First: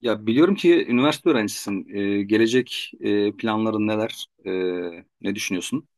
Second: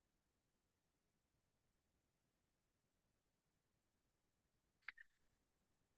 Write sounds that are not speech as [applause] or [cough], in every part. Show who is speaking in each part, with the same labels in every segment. Speaker 1: Ya biliyorum ki üniversite öğrencisisin. Gelecek planların neler? Ne düşünüyorsun?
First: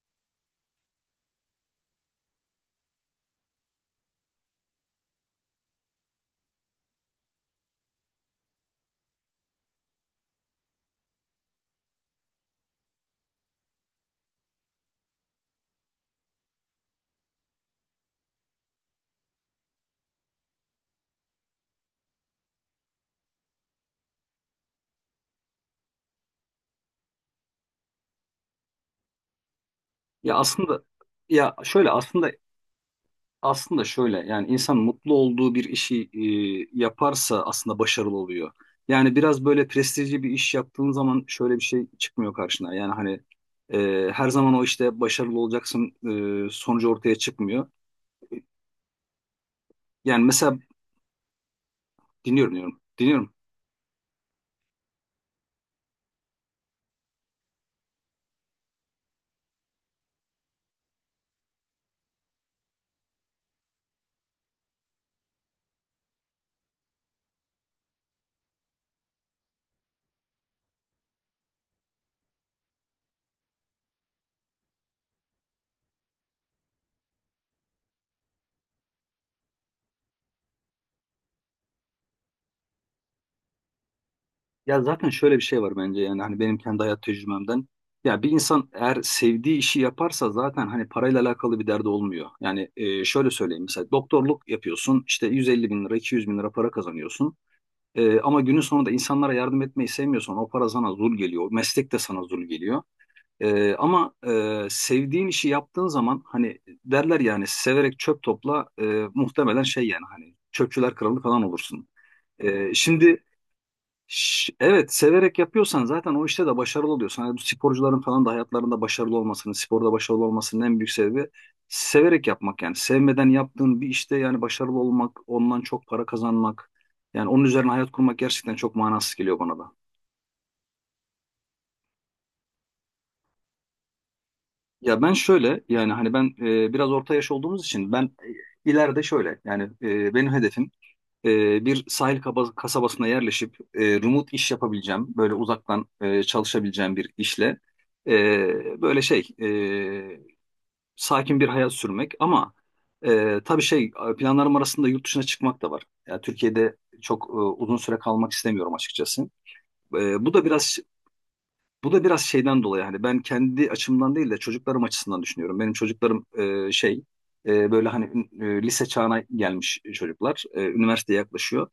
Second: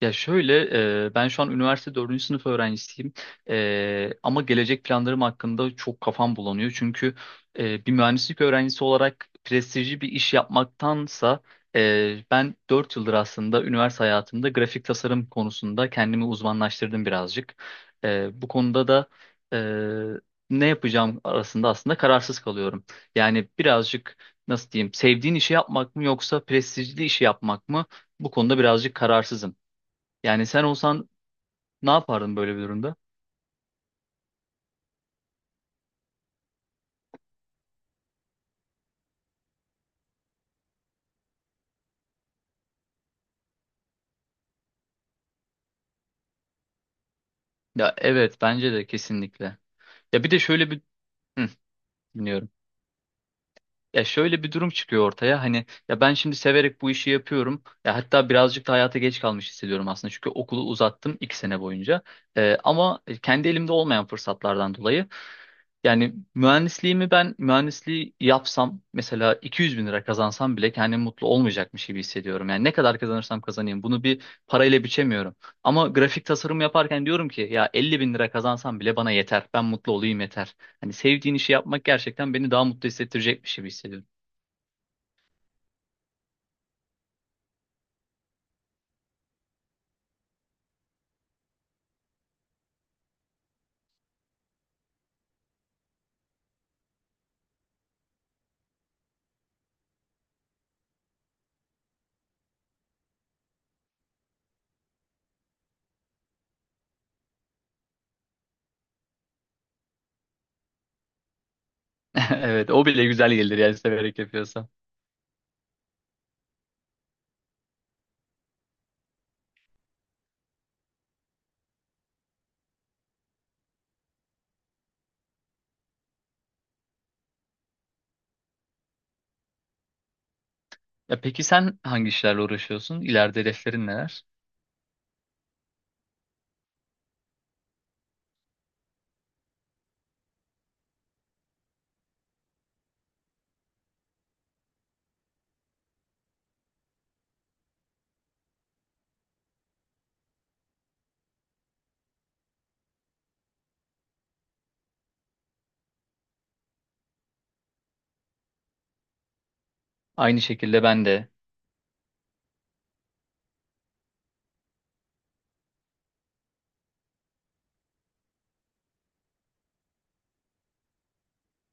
Speaker 2: Ya şöyle, ben şu an üniversite dördüncü sınıf öğrencisiyim. Ama gelecek planlarım hakkında çok kafam bulanıyor. Çünkü bir mühendislik öğrencisi olarak prestijli bir iş yapmaktansa ben 4 yıldır aslında üniversite hayatımda grafik tasarım konusunda kendimi uzmanlaştırdım birazcık. Bu konuda da e, ne yapacağım arasında aslında kararsız kalıyorum. Yani birazcık nasıl diyeyim, sevdiğin işi yapmak mı yoksa prestijli işi yapmak mı? Bu konuda birazcık kararsızım.
Speaker 1: Ya
Speaker 2: Yani sen
Speaker 1: aslında
Speaker 2: olsan
Speaker 1: ya
Speaker 2: ne
Speaker 1: şöyle aslında
Speaker 2: yapardın böyle bir durumda?
Speaker 1: aslında şöyle yani insan mutlu olduğu bir işi yaparsa aslında başarılı oluyor. Yani biraz böyle prestijli bir iş yaptığın zaman şöyle bir şey çıkmıyor karşına. Yani hani her zaman o işte başarılı olacaksın sonucu ortaya çıkmıyor.
Speaker 2: Ya evet bence de kesinlikle. Ya
Speaker 1: Yani
Speaker 2: bir de
Speaker 1: mesela
Speaker 2: şöyle bir... Hı, dinliyorum.
Speaker 1: dinliyorum diyorum. Dinliyorum.
Speaker 2: Ya şöyle bir durum çıkıyor ortaya. Hani ya ben şimdi severek bu işi yapıyorum. Ya hatta birazcık da hayata geç kalmış hissediyorum aslında. Çünkü okulu uzattım 2 sene boyunca. Ama kendi elimde olmayan fırsatlardan dolayı. Yani ben mühendisliği yapsam mesela 200 bin lira kazansam bile kendimi mutlu olmayacakmış gibi hissediyorum. Yani ne kadar kazanırsam kazanayım bunu bir parayla biçemiyorum. Ama grafik tasarım yaparken diyorum ki ya 50 bin lira kazansam bile bana yeter. Ben mutlu olayım yeter. Hani sevdiğin işi yapmak gerçekten beni daha mutlu hissettirecekmiş gibi hissediyorum.
Speaker 1: Ya zaten şöyle bir şey var bence yani hani benim kendi hayat tecrübemden. Ya bir insan eğer sevdiği işi yaparsa zaten hani parayla alakalı bir derdi olmuyor. Yani şöyle söyleyeyim, mesela doktorluk yapıyorsun, işte 150 bin lira 200 bin lira para kazanıyorsun. Ama günün sonunda insanlara yardım etmeyi sevmiyorsan o para sana zul geliyor. O meslek de sana zul geliyor. Ama sevdiğin işi yaptığın zaman hani derler yani severek çöp topla, muhtemelen şey yani hani çöpçüler kralı falan olursun.
Speaker 2: [laughs] Evet,
Speaker 1: E,
Speaker 2: o bile
Speaker 1: şimdi...
Speaker 2: güzel gelir yani severek
Speaker 1: Ş-
Speaker 2: yapıyorsa.
Speaker 1: Evet, severek yapıyorsan zaten o işte de başarılı oluyorsun. Hani bu sporcuların falan da hayatlarında başarılı olmasının, sporda başarılı olmasının en büyük sebebi severek yapmak yani. Sevmeden yaptığın bir işte yani başarılı olmak, ondan çok para kazanmak, yani onun üzerine hayat kurmak gerçekten çok manasız geliyor bana da.
Speaker 2: Ya peki sen hangi işlerle uğraşıyorsun? İleride hedeflerin neler?
Speaker 1: Ya ben şöyle yani hani ben biraz orta yaş olduğumuz için ben ileride şöyle yani benim hedefim bir sahil kasabasına yerleşip remote iş yapabileceğim, böyle uzaktan çalışabileceğim bir işle e, böyle şey sakin bir hayat sürmek, ama tabii şey planlarım arasında yurt dışına çıkmak da var. Yani Türkiye'de çok uzun süre kalmak istemiyorum açıkçası. E, bu
Speaker 2: Aynı
Speaker 1: da biraz
Speaker 2: şekilde ben de
Speaker 1: bu da biraz şeyden dolayı, hani ben kendi açımdan değil de çocuklarım açısından düşünüyorum. Benim çocuklarım e, şey böyle hani lise çağına gelmiş çocuklar. Üniversiteye yaklaşıyor.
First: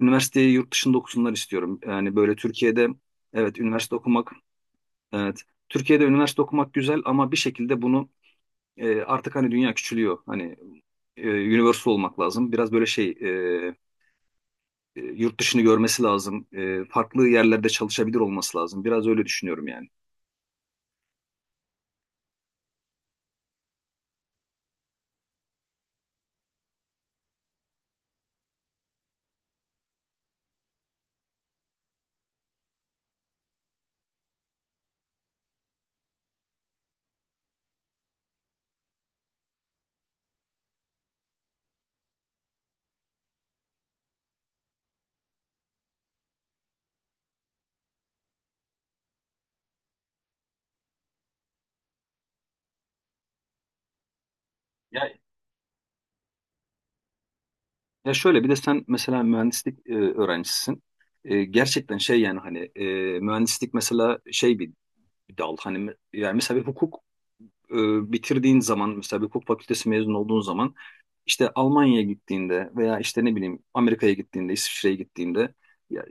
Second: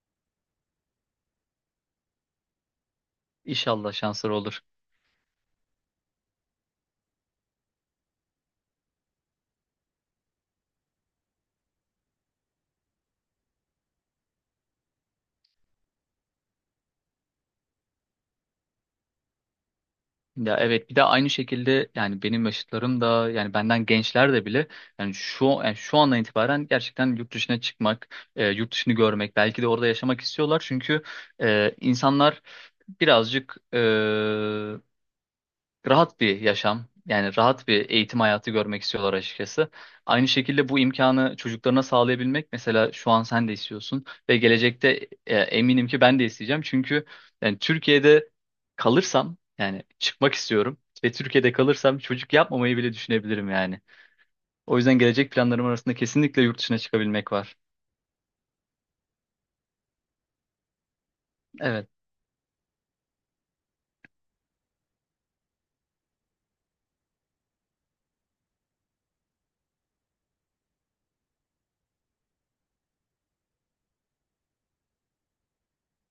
Speaker 1: Üniversiteyi yurt dışında okusunlar istiyorum. Yani böyle Türkiye'de, evet,
Speaker 2: inşallah
Speaker 1: üniversite okumak,
Speaker 2: şansları olur.
Speaker 1: evet, Türkiye'de üniversite okumak güzel ama bir şekilde bunu artık hani dünya küçülüyor. Hani universal olmak lazım. Biraz böyle yurt dışını görmesi lazım. Farklı yerlerde çalışabilir olması lazım. Biraz öyle düşünüyorum yani.
Speaker 2: Ya evet, bir de aynı şekilde yani benim yaşıtlarım da yani benden gençler de bile yani şu andan itibaren gerçekten yurt dışına çıkmak, yurt dışını görmek, belki de orada yaşamak istiyorlar. Çünkü insanlar birazcık rahat bir yaşam, yani rahat bir eğitim hayatı görmek istiyorlar açıkçası. Aynı şekilde bu imkanı çocuklarına sağlayabilmek mesela şu an sen de istiyorsun ve gelecekte eminim ki ben de isteyeceğim. Çünkü yani Türkiye'de kalırsam yani çıkmak istiyorum ve Türkiye'de kalırsam çocuk yapmamayı bile düşünebilirim yani. O yüzden
Speaker 1: Ya,
Speaker 2: gelecek planlarım arasında kesinlikle yurt dışına çıkabilmek var.
Speaker 1: şöyle bir de sen mesela mühendislik öğrencisisin. E,
Speaker 2: Evet.
Speaker 1: gerçekten şey yani hani mühendislik mesela şey bir dal, hani yani mesela bir hukuk e, bitirdiğin zaman, mesela bir hukuk fakültesi mezun olduğun zaman işte Almanya'ya gittiğinde veya işte ne bileyim Amerika'ya gittiğinde, İsviçre'ye gittiğinde, ya,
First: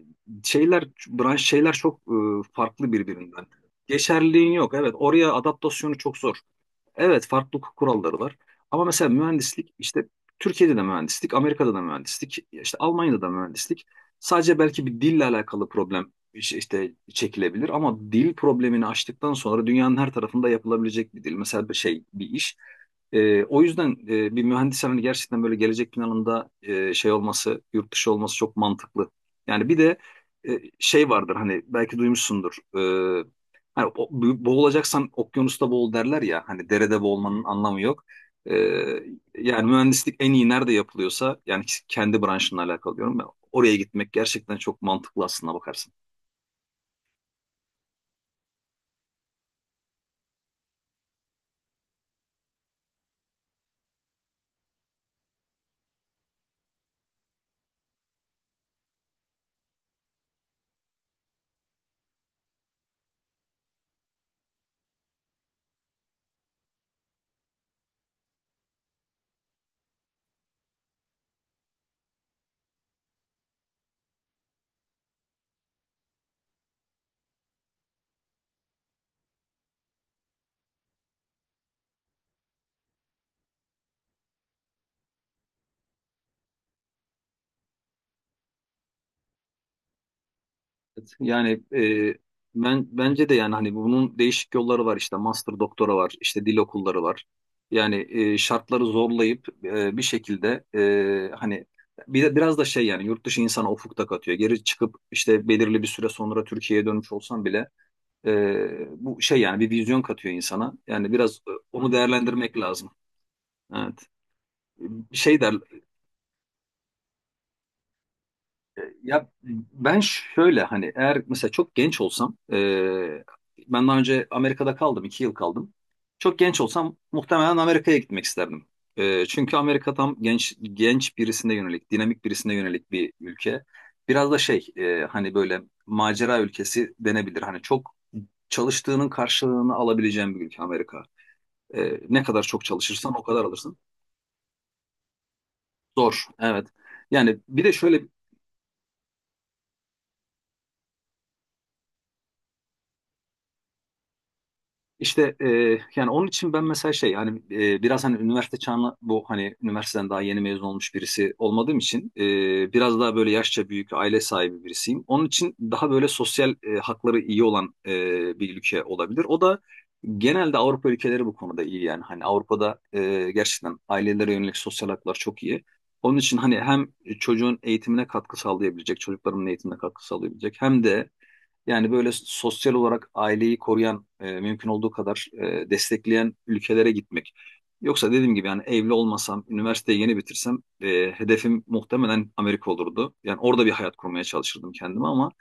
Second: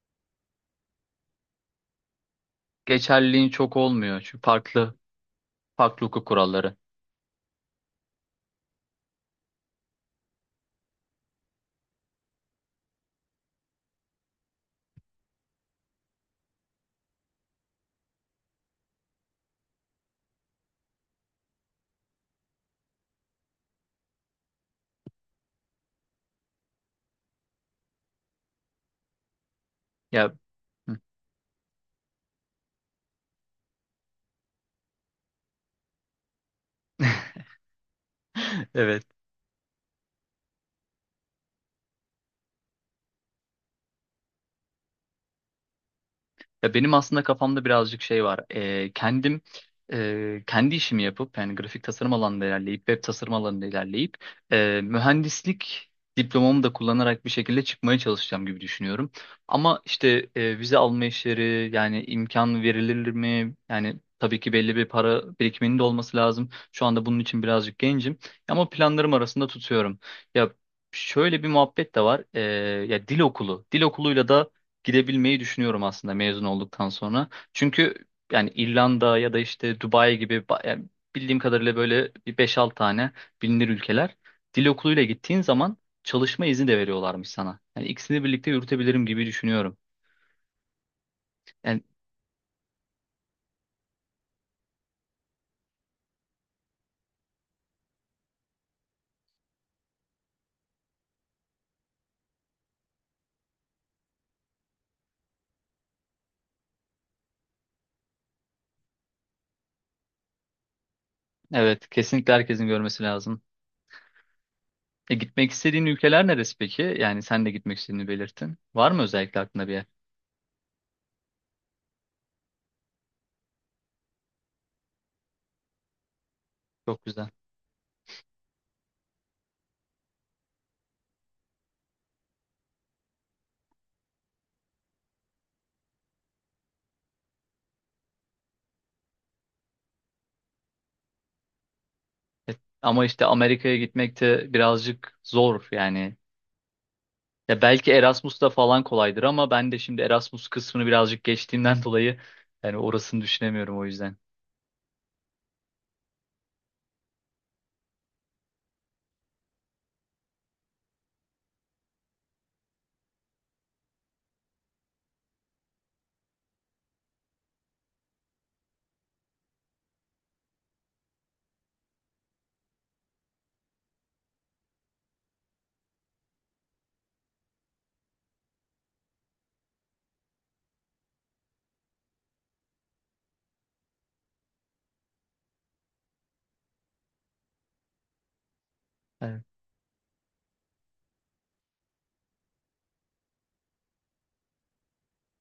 Speaker 1: şeyler branş şeyler çok farklı birbirinden.
Speaker 2: Geçerliliğin çok olmuyor çünkü
Speaker 1: Geçerliliğin yok. Evet,
Speaker 2: farklı
Speaker 1: oraya adaptasyonu
Speaker 2: farklı
Speaker 1: çok
Speaker 2: hukuk
Speaker 1: zor.
Speaker 2: kuralları.
Speaker 1: Evet, farklı hukuk kuralları var. Ama mesela mühendislik, işte Türkiye'de de mühendislik, Amerika'da da mühendislik, işte Almanya'da da mühendislik. Sadece belki bir dille alakalı problem işte çekilebilir ama dil problemini aştıktan sonra dünyanın her tarafında yapılabilecek bir dil. Mesela bir şey bir iş. O yüzden bir mühendis hani gerçekten böyle gelecek planında şey olması, yurt dışı olması çok mantıklı. Yani bir de
Speaker 2: Ya.
Speaker 1: şey vardır hani, belki duymuşsundur. Hani boğulacaksan okyanusta boğul derler ya. Hani derede boğulmanın anlamı yok. Ee,
Speaker 2: [laughs] Evet.
Speaker 1: yani mühendislik en iyi nerede yapılıyorsa, yani kendi branşınla alakalı diyorum ben. Oraya gitmek gerçekten çok mantıklı, aslında bakarsın.
Speaker 2: Ya benim aslında kafamda birazcık şey var. Kendim, e, kendi işimi yapıp yani grafik tasarım alanında ilerleyip web tasarım alanında ilerleyip mühendislik diplomamı da kullanarak bir şekilde çıkmaya çalışacağım gibi düşünüyorum. Ama işte vize alma işleri yani imkan verilir mi? Yani tabii ki belli bir para birikiminin de olması lazım. Şu anda bunun için birazcık gencim ama planlarım arasında tutuyorum. Ya şöyle bir muhabbet de var. Ya dil okulu. Dil okuluyla da gidebilmeyi düşünüyorum aslında mezun olduktan sonra. Çünkü yani İrlanda ya da işte Dubai gibi yani bildiğim kadarıyla böyle bir 5-6 tane bilinir ülkeler dil okuluyla gittiğin zaman çalışma izni de veriyorlarmış sana. Yani ikisini birlikte yürütebilirim gibi düşünüyorum.
Speaker 1: Evet. Yani
Speaker 2: Yani
Speaker 1: e, ben bence de yani hani bunun değişik yolları var, işte master doktora var, işte dil okulları var. Yani şartları zorlayıp bir şekilde hani bir de biraz da şey, yani yurt dışı insana ufuk da katıyor. Geri çıkıp işte belirli bir süre sonra Türkiye'ye dönmüş olsan bile, bu şey yani bir vizyon katıyor insana. Yani biraz
Speaker 2: evet,
Speaker 1: onu
Speaker 2: kesinlikle
Speaker 1: değerlendirmek
Speaker 2: herkesin
Speaker 1: lazım.
Speaker 2: görmesi lazım.
Speaker 1: Evet.
Speaker 2: E,
Speaker 1: Bir Şey
Speaker 2: gitmek
Speaker 1: der
Speaker 2: istediğin ülkeler neresi peki? Yani sen de gitmek istediğini belirttin.
Speaker 1: e,
Speaker 2: Var mı
Speaker 1: ya
Speaker 2: özellikle aklında bir yer?
Speaker 1: ben şöyle hani, eğer mesela çok genç olsam, ben daha önce Amerika'da kaldım, iki yıl kaldım. Çok genç olsam
Speaker 2: Çok güzel.
Speaker 1: muhtemelen Amerika'ya gitmek isterdim. Çünkü Amerika tam genç genç birisine yönelik, dinamik birisine yönelik bir ülke. Biraz da şey hani böyle macera ülkesi denebilir. Hani çok çalıştığının karşılığını alabileceğim bir ülke Amerika. Ne kadar
Speaker 2: E,
Speaker 1: çok
Speaker 2: ama
Speaker 1: çalışırsan o
Speaker 2: işte
Speaker 1: kadar alırsın.
Speaker 2: Amerika'ya gitmek de birazcık zor yani.
Speaker 1: Zor, evet. Yani
Speaker 2: Ya
Speaker 1: bir de
Speaker 2: belki
Speaker 1: şöyle.
Speaker 2: Erasmus'ta falan kolaydır ama ben de şimdi Erasmus kısmını birazcık geçtiğimden dolayı yani orasını düşünemiyorum o yüzden.
Speaker 1: İşte, yani onun için ben mesela şey hani biraz hani üniversite çağına, bu hani üniversiteden daha yeni mezun olmuş birisi olmadığım için biraz daha böyle yaşça büyük aile sahibi birisiyim. Onun için daha böyle sosyal hakları iyi olan bir ülke olabilir. O da genelde Avrupa ülkeleri, bu konuda iyi yani, hani Avrupa'da gerçekten ailelere yönelik sosyal haklar çok iyi. Onun için hani hem çocuğun eğitimine katkı sağlayabilecek, çocuklarımın eğitimine katkı sağlayabilecek hem de yani böyle sosyal olarak aileyi koruyan, mümkün olduğu kadar destekleyen ülkelere gitmek. Yoksa dediğim gibi, yani evli olmasam, üniversiteyi yeni bitirsem hedefim muhtemelen Amerika olurdu. Yani orada bir hayat kurmaya çalışırdım kendime, ama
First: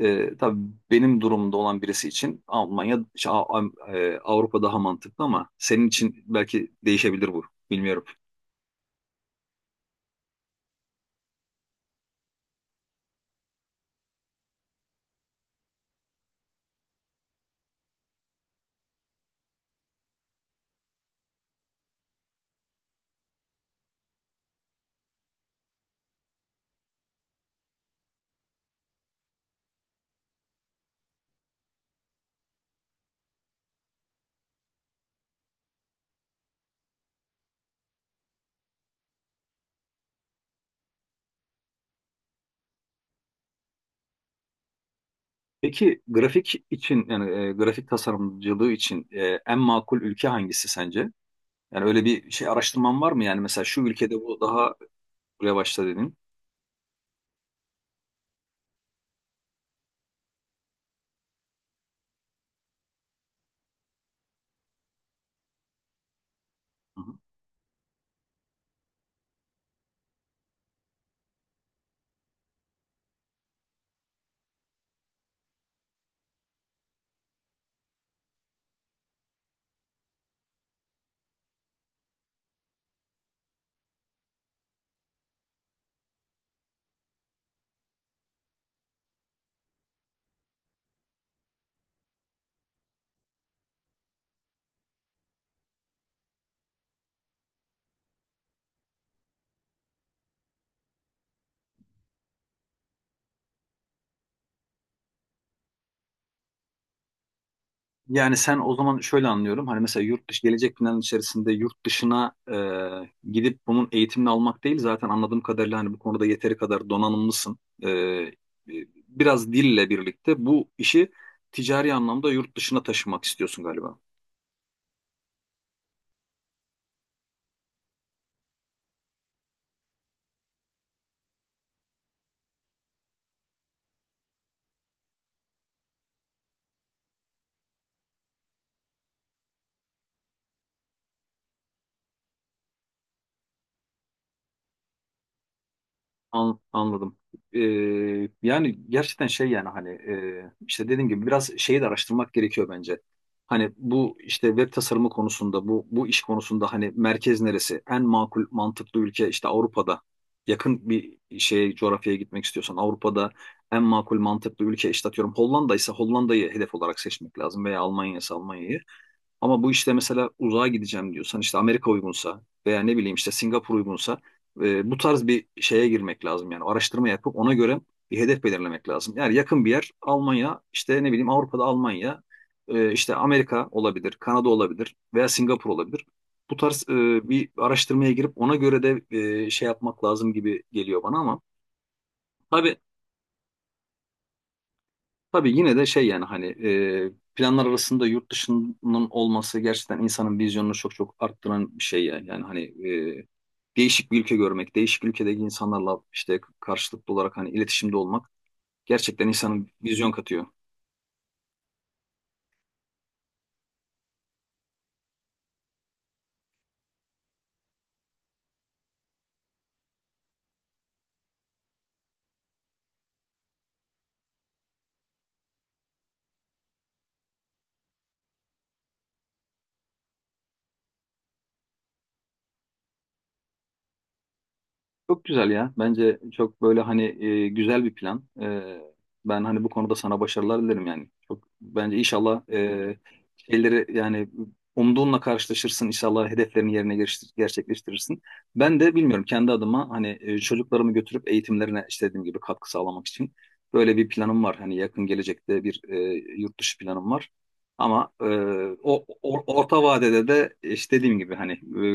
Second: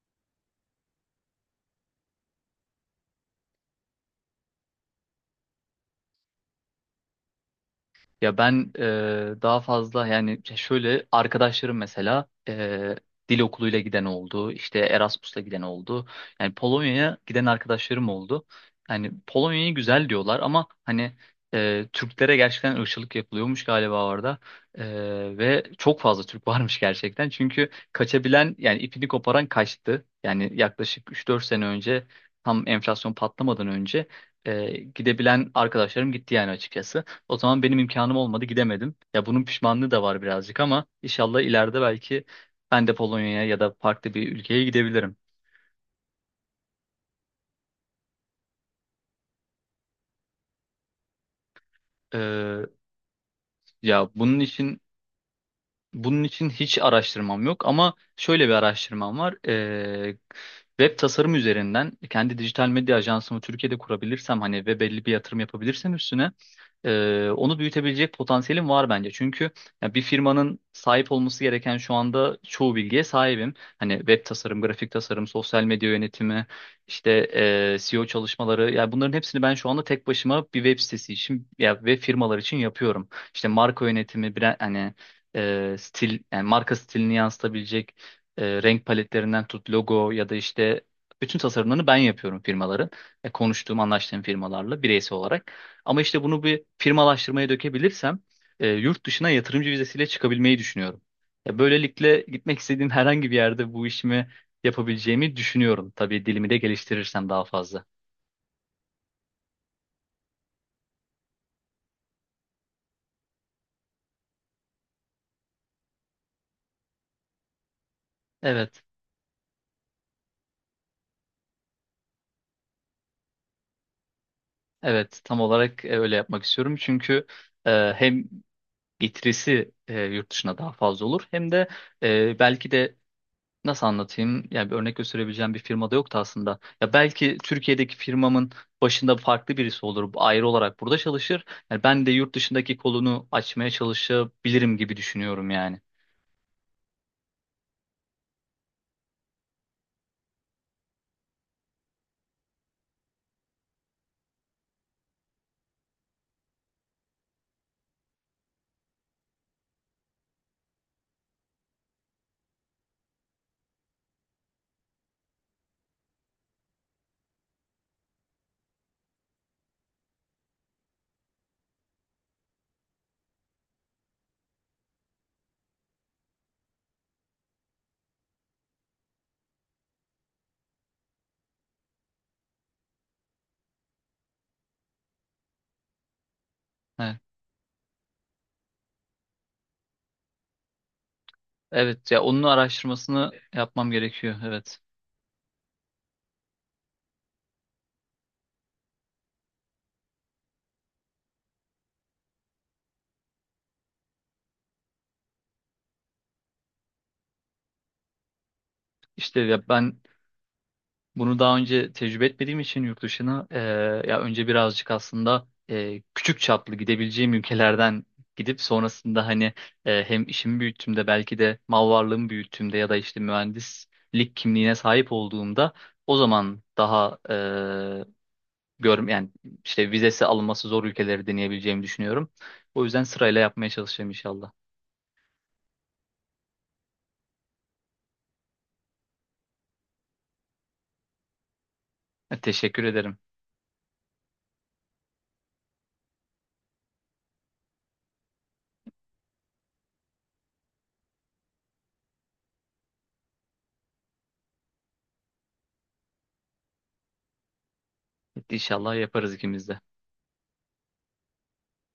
Speaker 1: tabii benim durumda olan birisi için Almanya, şey, Avrupa daha mantıklı, ama senin için belki değişebilir bu. Bilmiyorum.
Speaker 2: Ya ben, daha fazla yani şöyle arkadaşlarım mesela dil okuluyla giden oldu, işte Erasmus'la giden oldu. Yani Polonya'ya giden arkadaşlarım oldu. Yani Polonya'yı güzel diyorlar ama hani Türklere gerçekten ırkçılık yapılıyormuş galiba orada. E, ve çok fazla Türk [laughs] varmış gerçekten. Çünkü kaçabilen yani ipini koparan kaçtı. Yani yaklaşık 3-4 sene önce tam enflasyon patlamadan önce gidebilen arkadaşlarım gitti yani açıkçası. O zaman benim imkanım olmadı, gidemedim. Ya bunun pişmanlığı da var birazcık ama inşallah ileride belki ben de Polonya'ya ya da farklı bir ülkeye gidebilirim.
Speaker 1: Peki, grafik için yani grafik tasarımcılığı için en makul ülke hangisi sence? Yani öyle bir şey
Speaker 2: Ee,
Speaker 1: araştırman var mı? Yani mesela şu
Speaker 2: ya
Speaker 1: ülkede bu daha revaçta dedin.
Speaker 2: bunun için hiç araştırmam yok ama şöyle bir araştırmam var. Web tasarım üzerinden kendi dijital medya ajansımı Türkiye'de kurabilirsem hani ve belli bir yatırım yapabilirsem üstüne.
Speaker 1: Hı hı.
Speaker 2: Onu büyütebilecek potansiyelim var bence. Çünkü ya bir firmanın sahip olması gereken şu anda çoğu bilgiye sahibim. Hani web tasarım, grafik tasarım, sosyal medya yönetimi, işte SEO çalışmaları. Yani bunların hepsini ben şu anda tek başıma bir web sitesi için ya ve firmalar için yapıyorum. İşte marka yönetimi, brand, hani stil, yani marka stilini yansıtabilecek renk paletlerinden tut logo ya da işte bütün tasarımlarını ben yapıyorum firmaların. Konuştuğum, anlaştığım firmalarla bireysel olarak. Ama işte bunu bir firmalaştırmaya dökebilirsem yurt dışına yatırımcı vizesiyle çıkabilmeyi düşünüyorum. Ya böylelikle gitmek istediğim [laughs] herhangi bir yerde bu işimi yapabileceğimi düşünüyorum. Tabii dilimi de geliştirirsem daha fazla.
Speaker 1: Yani sen o zaman şöyle anlıyorum. Hani mesela yurt dışı gelecek planın içerisinde yurt dışına gidip bunun eğitimini almak değil. Zaten anladığım kadarıyla hani bu konuda yeteri kadar donanımlısın. E, e,
Speaker 2: Evet,
Speaker 1: biraz dille birlikte bu işi ticari anlamda yurt dışına taşımak istiyorsun galiba.
Speaker 2: evet, tam olarak öyle yapmak istiyorum. Çünkü hem getirisi yurt dışına daha fazla olur hem de belki de... Nasıl anlatayım? Yani bir örnek gösterebileceğim bir firma da yoktu aslında. Ya belki Türkiye'deki firmamın başında farklı birisi olur. Ayrı olarak burada çalışır. Yani ben de yurt dışındaki kolunu açmaya çalışabilirim gibi düşünüyorum yani.
Speaker 1: Anladım. Ee, yani gerçekten şey yani hani işte dediğim gibi biraz şeyi de araştırmak gerekiyor bence. Hani bu işte web tasarımı konusunda, bu iş konusunda hani merkez neresi? En makul mantıklı ülke işte Avrupa'da. Yakın bir şeye, coğrafyaya gitmek istiyorsan, Avrupa'da en makul mantıklı ülke işte, atıyorum, Hollanda ise Hollanda'yı hedef olarak seçmek lazım veya Almanya ise Almanya'yı. Ama bu işte mesela uzağa gideceğim diyorsan, işte Amerika uygunsa veya ne bileyim işte Singapur uygunsa, bu tarz bir şeye girmek lazım, yani araştırma yapıp ona göre bir hedef belirlemek lazım. Yani yakın bir yer Almanya, işte ne bileyim Avrupa'da Almanya, işte Amerika olabilir, Kanada olabilir veya Singapur olabilir. Bu tarz
Speaker 2: Evet.
Speaker 1: bir araştırmaya girip ona göre de şey yapmak lazım gibi geliyor bana, ama
Speaker 2: Evet, ya onun
Speaker 1: tabii
Speaker 2: araştırmasını yapmam gerekiyor. Evet.
Speaker 1: Tabii yine de şey yani, hani planlar arasında yurt dışının olması gerçekten insanın vizyonunu çok çok arttıran bir şey yani. Yani hani e, değişik bir ülke görmek, değişik ülkedeki insanlarla işte karşılıklı olarak hani iletişimde olmak gerçekten
Speaker 2: İşte
Speaker 1: insanın
Speaker 2: ya ben,
Speaker 1: vizyon katıyor.
Speaker 2: bunu daha önce tecrübe etmediğim için yurt dışına, ya önce birazcık aslında küçük çaplı gidebileceğim ülkelerden gidip sonrasında hani hem işimi büyüttüğümde belki de mal varlığımı büyüttüğümde ya da işte mühendislik kimliğine sahip olduğumda o zaman daha, e, görm yani işte vizesi alınması zor ülkeleri deneyebileceğimi düşünüyorum. O yüzden sırayla yapmaya çalışacağım inşallah.
Speaker 1: Çok güzel ya. Bence çok böyle hani güzel bir plan. Ben hani bu konuda sana başarılar dilerim yani. Çok bence inşallah
Speaker 2: Teşekkür ederim.
Speaker 1: şeyleri yani umduğunla karşılaşırsın. İnşallah hedeflerini yerine gerçekleştirirsin. Ben de bilmiyorum kendi adıma, hani çocuklarımı götürüp eğitimlerine işte dediğim gibi katkı sağlamak için böyle bir planım var. Hani yakın gelecekte bir yurt dışı planım var. Ama
Speaker 2: İnşallah yaparız ikimiz de.
Speaker 1: orta vadede de işte dediğim gibi hani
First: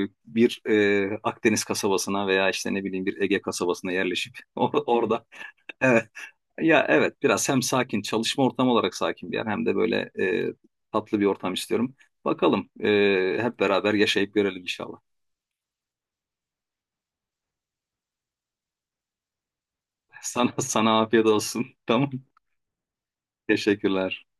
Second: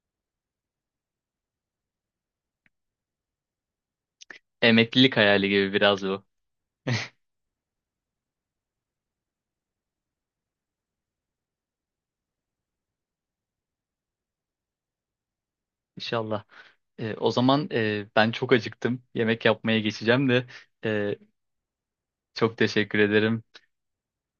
Speaker 1: bir Akdeniz kasabasına veya işte ne bileyim bir Ege kasabasına yerleşip [laughs]
Speaker 2: Emeklilik
Speaker 1: orada,
Speaker 2: hayali gibi biraz
Speaker 1: evet,
Speaker 2: bu.
Speaker 1: ya, evet, biraz hem sakin çalışma ortamı olarak sakin bir yer, hem de böyle tatlı bir ortam istiyorum. Bakalım hep beraber yaşayıp görelim inşallah.
Speaker 2: İnşallah. O zaman ben çok acıktım. Yemek yapmaya
Speaker 1: [laughs]
Speaker 2: geçeceğim de
Speaker 1: Sana
Speaker 2: e,
Speaker 1: afiyet olsun. [laughs] Tamam.
Speaker 2: çok teşekkür ederim.
Speaker 1: Teşekkürler.